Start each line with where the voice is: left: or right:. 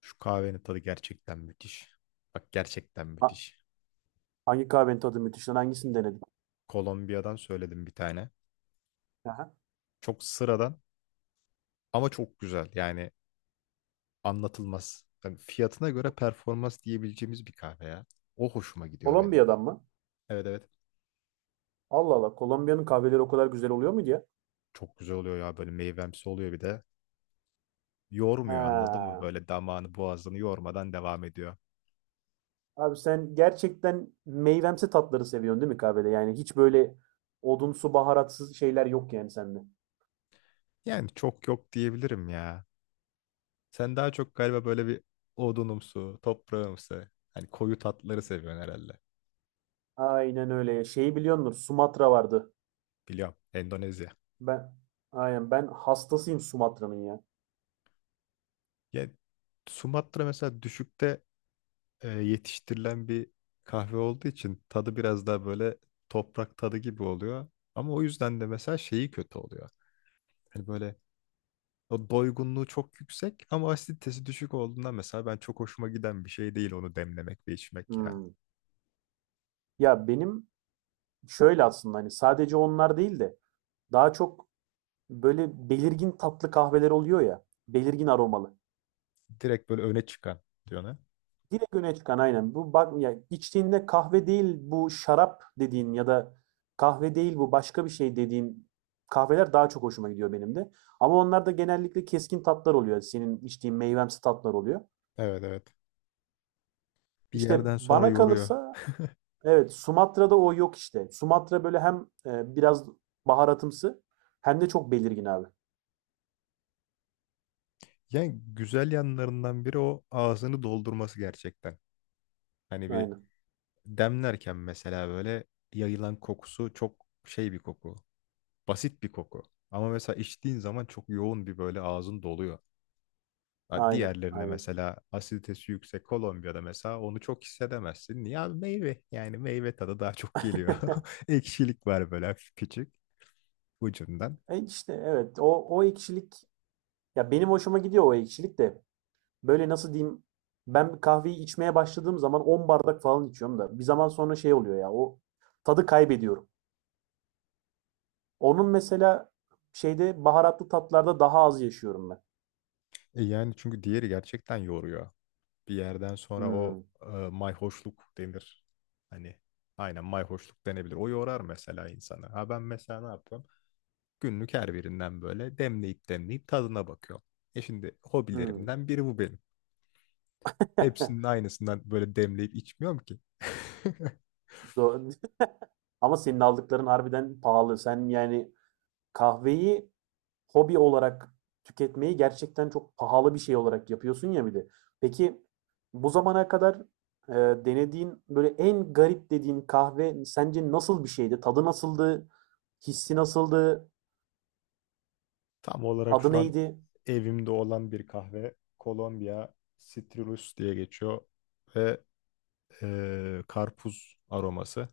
left: Şu kahvenin tadı gerçekten müthiş. Bak gerçekten
right: Ha-
left: müthiş.
right: hangi kahvenin tadı müthiş lan? Hangisini denedin?
left: Kolombiya'dan söyledim bir tane.
right: Aha.
left: Çok sıradan ama çok güzel. Yani anlatılmaz. Yani fiyatına göre performans diyebileceğimiz bir kahve ya. O hoşuma gidiyor benim.
right: Kolombiya'dan mı?
left: Evet, evet.
right: Allah Allah. Kolombiya'nın kahveleri o kadar güzel oluyor muydu ya?
left: Çok güzel oluyor ya, böyle meyvemsi oluyor bir de. Yormuyor, anladın mı?
right: Ha.
left: Böyle damağını boğazını yormadan devam ediyor.
right: Abi sen gerçekten meyvemsi tatları seviyorsun, değil mi, kahvede? Yani hiç böyle odunsu baharatsız şeyler yok yani sende.
left: Yani çok yok diyebilirim ya. Sen daha çok galiba böyle bir odunumsu, toprağımsı, hani koyu tatları seviyorsun herhalde.
right: Aynen öyle. Şeyi biliyorsunuz, Sumatra vardı.
left: Biliyorum. Endonezya.
right: Ben aynen ben hastasıyım Sumatra'nın ya.
left: Ya Sumatra mesela düşükte yetiştirilen bir kahve olduğu için tadı biraz daha böyle toprak tadı gibi oluyor. Ama o yüzden de mesela şeyi kötü oluyor. Hani böyle o doygunluğu çok yüksek ama asiditesi düşük olduğundan mesela ben çok hoşuma giden bir şey değil onu demlemek ve içmek ya.
right: Hmm. Ya benim şöyle aslında hani sadece onlar değil de daha çok böyle belirgin tatlı kahveler oluyor ya. Belirgin aromalı.
left: Direkt böyle öne çıkan diyor ne?
right: Direkt öne çıkan aynen. Bu bak ya, içtiğinde kahve değil bu şarap dediğin ya da kahve değil bu başka bir şey dediğin kahveler daha çok hoşuma gidiyor benim de. Ama onlar da genellikle keskin tatlar oluyor. Senin içtiğin meyvemsi tatlar oluyor.
left: Evet, evet. Bir
right: İşte
left: yerden sonra
right: bana
left: yoruyor.
right: kalırsa evet, Sumatra'da o yok işte. Sumatra böyle hem biraz baharatımsı hem de çok belirgin abi.
left: Yani güzel yanlarından biri o ağzını doldurması gerçekten. Hani bir
right: Aynen.
left: demlerken mesela böyle yayılan kokusu çok şey bir koku. Basit bir koku. Ama mesela içtiğin zaman çok yoğun bir böyle ağzın doluyor. Ha,
right: Aynen.
left: diğerlerine
right: Aynen.
left: mesela asiditesi yüksek Kolombiya'da mesela onu çok hissedemezsin. Ya meyve, yani meyve tadı daha çok geliyor. Ekşilik var böyle hafif küçük ucundan.
right: E işte evet, o ekşilik ya, benim hoşuma gidiyor o ekşilik de. Böyle nasıl diyeyim? Ben kahveyi içmeye başladığım zaman 10 bardak falan içiyorum da bir zaman sonra şey oluyor ya, o tadı kaybediyorum. Onun mesela şeyde baharatlı tatlarda daha az yaşıyorum ben.
left: E yani çünkü diğeri gerçekten yoruyor. Bir yerden sonra o
right: Hmm,
left: mayhoşluk denir. Hani aynen, mayhoşluk denebilir. O yorar mesela insanı. Ha, ben mesela ne yapıyorum? Günlük her birinden böyle demleyip demleyip tadına bakıyorum. E şimdi
right: hmm.
left: hobilerimden biri bu benim. Hepsinin aynısından böyle demleyip içmiyorum ki.
right: Do- Ama senin aldıkların harbiden pahalı. Sen yani kahveyi hobi olarak tüketmeyi gerçekten çok pahalı bir şey olarak yapıyorsun ya bir de. Peki bu zamana kadar e, denediğin böyle en garip dediğin kahve sence nasıl bir şeydi? Tadı nasıldı? Hissi nasıldı?
left: Tam olarak
right: Adı
left: şu an
right: neydi?
left: evimde olan bir kahve Kolombiya Citrus diye geçiyor ve karpuz aroması.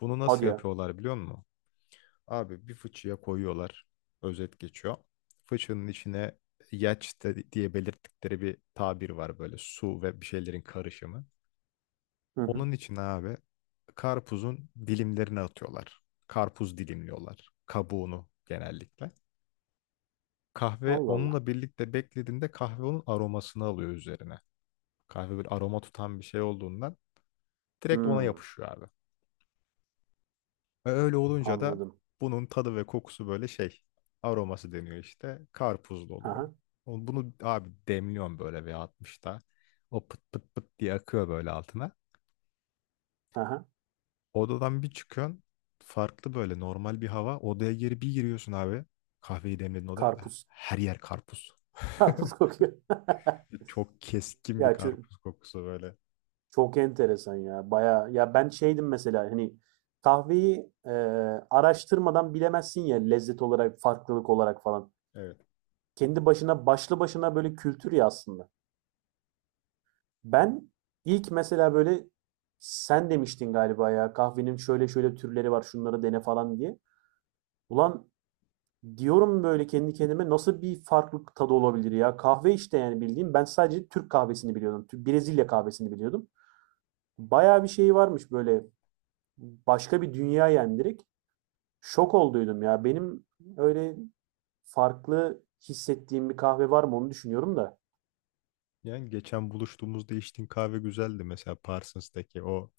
left: Bunu nasıl
right: Hadi ya.
left: yapıyorlar, biliyor musun? Abi bir fıçıya koyuyorlar. Özet geçiyor. Fıçının içine diye belirttikleri bir tabir var böyle, su ve bir şeylerin karışımı.
right: Hı hı.
left: Onun içine abi karpuzun dilimlerini atıyorlar. Karpuz dilimliyorlar. Kabuğunu genellikle. Kahve
right: Allah Allah.
left: onunla birlikte beklediğinde kahve onun aromasını alıyor üzerine. Kahve bir aroma tutan bir şey olduğundan direkt ona
right: Hmm,
left: yapışıyor abi. Ve öyle olunca da
right: anladım.
left: bunun tadı ve kokusu böyle şey, aroması deniyor işte, karpuzlu oluyor.
right: Aha,
left: O- bunu abi demliyorsun böyle bir 60'ta. O pıt pıt pıt diye akıyor böyle altına.
right: aha.
left: Odadan bir çıkıyorsun, farklı böyle normal bir hava. Odaya geri bir giriyorsun abi. Kahveyi demledin odaya. Ah,
right: Karpuz.
left: her yer karpuz.
right: Karpuz kokuyor.
left: Çok keskin bir
right: Ya çö-
left: karpuz kokusu böyle.
right: Çok enteresan ya. Bayağı ya, ben şeydim mesela hani kahveyi araştırmadan bilemezsin ya, lezzet olarak, farklılık olarak falan.
left: Evet.
right: Kendi başına başlı başına böyle kültür ya aslında. Ben ilk mesela böyle sen demiştin galiba ya kahvenin şöyle şöyle türleri var, şunları dene falan diye. Ulan diyorum böyle kendi kendime, nasıl bir farklılık tadı olabilir ya? Kahve işte yani bildiğim ben sadece Türk kahvesini biliyordum. Brezilya kahvesini biliyordum. Bayağı bir şey varmış böyle, başka bir dünya yani. Şok olduydum ya. Benim öyle farklı hissettiğim bir kahve var mı onu düşünüyorum da.
left: Yani geçen buluştuğumuzda içtiğin kahve güzeldi mesela, Parsons'taki o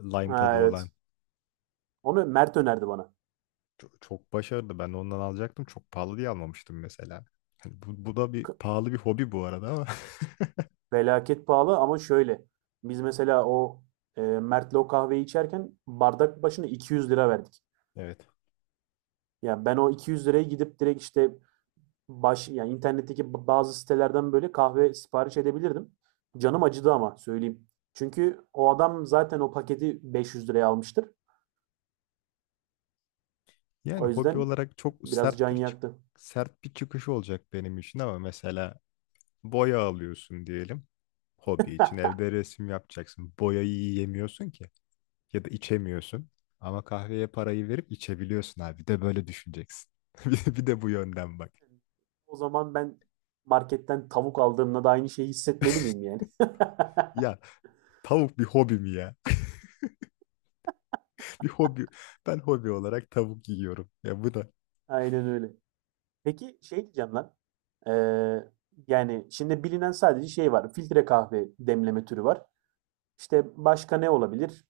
left: lime tadı
right: Ha, evet.
left: olan
right: Onu Mert önerdi bana.
left: çok, çok başarılı. Ben de ondan alacaktım. Çok pahalı diye almamıştım mesela. Hani bu, bu da bir
right: K-
left: pahalı bir hobi bu arada ama.
right: Felaket pahalı ama şöyle. Biz mesela Mert'le o kahveyi içerken bardak başına 200 lira verdik.
left: Evet.
right: Ya ben o 200 liraya gidip direkt işte yani internetteki bazı sitelerden böyle kahve sipariş edebilirdim. Canım acıdı ama söyleyeyim. Çünkü o adam zaten o paketi 500 liraya almıştır.
left: Yani
right: O
left: hobi
right: yüzden
left: olarak çok
right: biraz can
left: sert bir
right: yaktı.
left: sert bir çıkış olacak benim için ama mesela boya alıyorsun diyelim. Hobi için evde resim yapacaksın. Boyayı yiyemiyorsun ki ya da içemiyorsun. Ama kahveye parayı verip içebiliyorsun abi. Bir de böyle düşüneceksin. Bir de bu yönden bak.
right: O zaman ben marketten tavuk aldığımda da aynı şeyi hissetmeli miyim yani?
left: Ya tavuk bir hobi mi ya? Bir hobi. Ben hobi olarak tavuk yiyorum. Ya bu da
right: Aynen öyle. Peki şey diyeceğim lan. Ee, yani şimdi bilinen sadece şey var. Filtre kahve demleme türü var. İşte başka ne olabilir?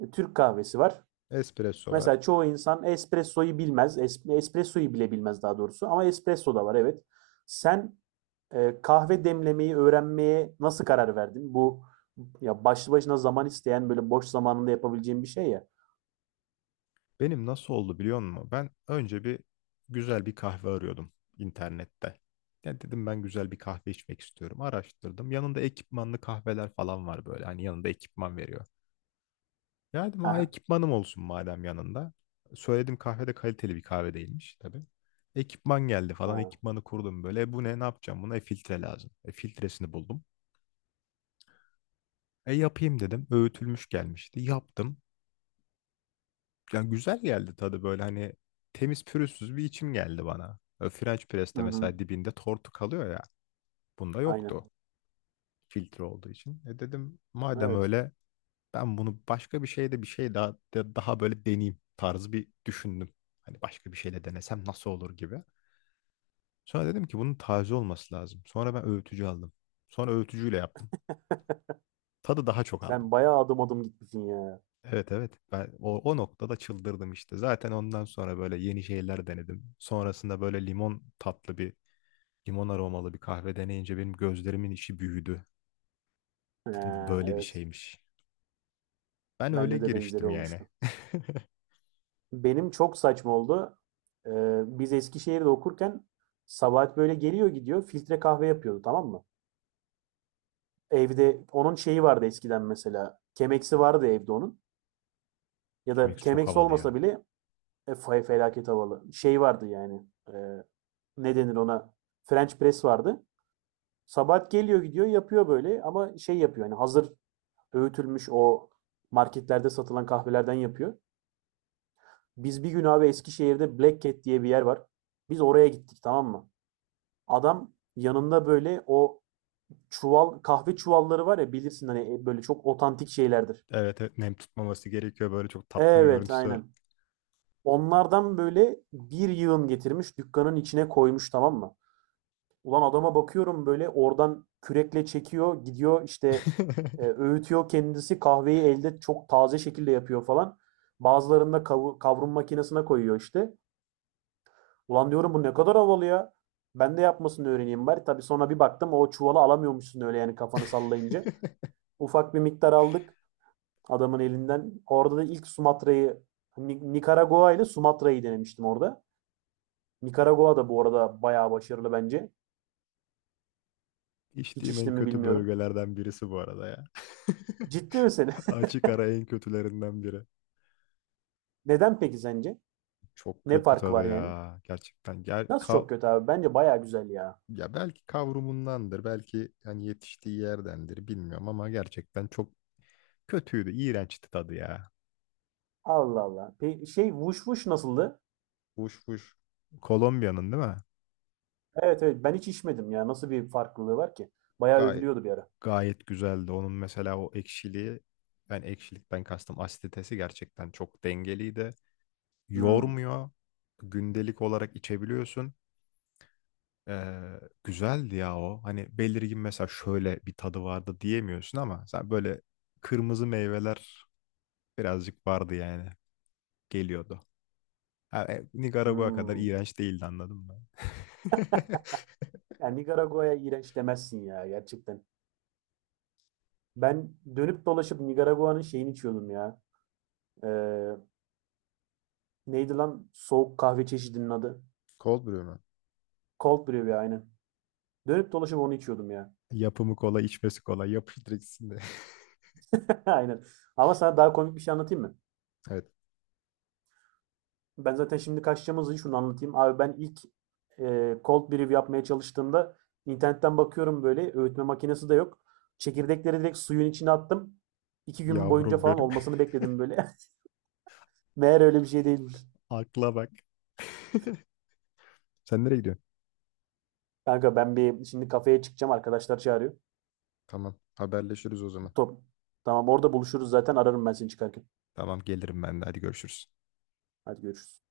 right: Türk kahvesi var.
left: espresso var.
right: Mesela çoğu insan espressoyu bilmez. Espressoyu bile bilmez daha doğrusu. Ama espresso da var, evet. Sen kahve demlemeyi öğrenmeye nasıl karar verdin? Bu ya başlı başına zaman isteyen böyle boş zamanında yapabileceğin bir şey ya.
left: Benim nasıl oldu, biliyor musun? Ben önce bir güzel bir kahve arıyordum internette. Ya dedim ben güzel bir kahve içmek istiyorum. Araştırdım. Yanında ekipmanlı kahveler falan var böyle. Hani yanında ekipman veriyor. Ya dedim ha,
right: Aha.
left: ekipmanım olsun madem yanında. Söyledim, kahve de kaliteli bir kahve değilmiş tabii. Ekipman geldi falan.
right: Ha.
left: Ekipmanı kurdum böyle. E bu ne, ne yapacağım? Buna filtre lazım. Filtresini buldum. E yapayım dedim. Öğütülmüş gelmişti. Yaptım. Yani güzel geldi tadı böyle, hani temiz pürüzsüz bir içim geldi bana. French
right: Hı
left: press'te
right: hı.
left: mesela dibinde tortu kalıyor ya. Bunda
right: Aynen.
left: yoktu filtre olduğu için. E dedim madem
right: Evet.
left: öyle ben bunu başka bir şeyde bir şey daha daha böyle deneyeyim tarzı bir düşündüm. Hani başka bir şeyle denesem nasıl olur gibi. Sonra dedim ki bunun taze olması lazım. Sonra ben öğütücü aldım. Sonra öğütücüyle yaptım. Tadı daha çok
right: Sen
left: aldım.
right: bayağı adım adım gitmişsin ya.
left: Evet, evet, ben o noktada çıldırdım işte. Zaten ondan sonra böyle yeni şeyler denedim. Sonrasında böyle limon tatlı bir limon aromalı bir kahve deneyince benim gözlerimin içi büyüdü. Dedim bu
right: Ee,
left: böyle bir
right: evet.
left: şeymiş. Ben öyle
right: Bende de benzeri
left: giriştim yani.
right: olmuştu. Benim çok saçma oldu. Biz Eskişehir'de okurken Sabahat böyle geliyor gidiyor filtre kahve yapıyordu, tamam mı? Evde onun şeyi vardı eskiden mesela. Kemeksi vardı evde onun. Ya
left: Chemex
right: da
left: çok
right: kemeksi
left: havalı
right: olmasa
left: ya.
right: bile felaket havalı. Şey vardı yani. e, ne denir ona? French press vardı. Sabahat geliyor gidiyor yapıyor böyle ama şey yapıyor yani hazır öğütülmüş o marketlerde satılan kahvelerden yapıyor. Biz bir gün abi Eskişehir'de Black Cat diye bir yer var. Biz oraya gittik, tamam mı? Adam yanında böyle o çuval, kahve çuvalları var ya, bilirsin hani, böyle çok otantik şeylerdir.
left: Evet, evet, nem tutmaması gerekiyor, böyle çok tatlı bir
right: Evet,
left: görüntüsü var.
right: aynen. Onlardan böyle bir yığın getirmiş, dükkanın içine koymuş, tamam mı? Ulan adama bakıyorum böyle, oradan kürekle çekiyor gidiyor işte, öğütüyor kendisi kahveyi elde çok taze şekilde yapıyor falan. Bazılarını da kavrum makinesine koyuyor işte. Ulan diyorum bu ne kadar havalı ya. Ben de yapmasını öğreneyim bari. Tabii sonra bir baktım o çuvalı alamıyormuşsun öyle yani kafanı sallayınca. Ufak bir miktar aldık adamın elinden. Orada da ilk Nikaragua ile Sumatra'yı denemiştim orada. Nikaragua da bu arada bayağı başarılı bence. Hiç
left: İçtiğim en
right: içtim mi
left: kötü
right: bilmiyorum.
left: bölgelerden birisi bu arada ya.
right: Ciddi misin?
left: Açık ara en kötülerinden biri.
right: Neden peki sence?
left: Çok
right: Ne
left: kötü
right: farkı var
left: tadı
right: yani?
left: ya. Gerçekten. Gel,
right: Nasıl çok kötü abi? Bence bayağı güzel ya.
left: ya belki kavrumundandır, belki hani yetiştiği yerdendir bilmiyorum ama gerçekten çok kötüydü, iğrençti tadı ya.
right: Allah Allah. Şey vuş vuş nasıldı?
left: Fuş fuş. Kolombiya'nın değil mi?
right: Evet, evet, ben hiç içmedim ya. Nasıl bir farklılığı var ki? Bayağı
left: Gayet,
right: övülüyordu bir ara.
left: gayet güzeldi. Onun mesela o ekşiliği, ben ekşilikten kastım asiditesi gerçekten çok dengeliydi.
right: Hmm.
left: Yormuyor. Gündelik olarak içebiliyorsun. Ee, Güzeldi ya o. Hani belirgin mesela şöyle bir tadı vardı diyemiyorsun ama sen böyle kırmızı meyveler birazcık vardı yani. Geliyordu. Ha, Nikaragua kadar
right: Hmm.
left: iğrenç değildi, anladın mı?
right: Yani Nikaragua'ya iğrenç demezsin ya gerçekten. Ben dönüp dolaşıp Nikaragua'nın şeyini içiyordum ya. Eee, Neydi lan soğuk kahve çeşidinin adı?
left: Cold brew mu?
right: Cold brew ya, aynen. Dönüp dolaşıp onu içiyordum ya.
left: Yapımı kolay, içmesi kolay. Yapıştırsın.
right: Aynen. Ama sana daha komik bir şey anlatayım mı?
left: Evet.
right: Ben zaten şimdi kaçacağımız için şunu anlatayım. Abi ben ilk cold brew yapmaya çalıştığımda internetten bakıyorum böyle öğütme makinesi de yok. Çekirdekleri direkt suyun içine attım. 2 gün boyunca
left: Yavrum
right: falan
left: benim.
right: olmasını bekledim böyle. Meğer öyle bir şey değilmiş.
left: Akla bak. Sen nereye gidiyorsun?
right: Kanka ben bir şimdi kafeye çıkacağım, arkadaşlar çağırıyor.
left: Tamam. Haberleşiriz o zaman.
right: Top. Tamam, orada buluşuruz zaten, ararım ben seni çıkarken.
left: Tamam, gelirim ben de. Hadi görüşürüz.
right: Hadi görüşürüz.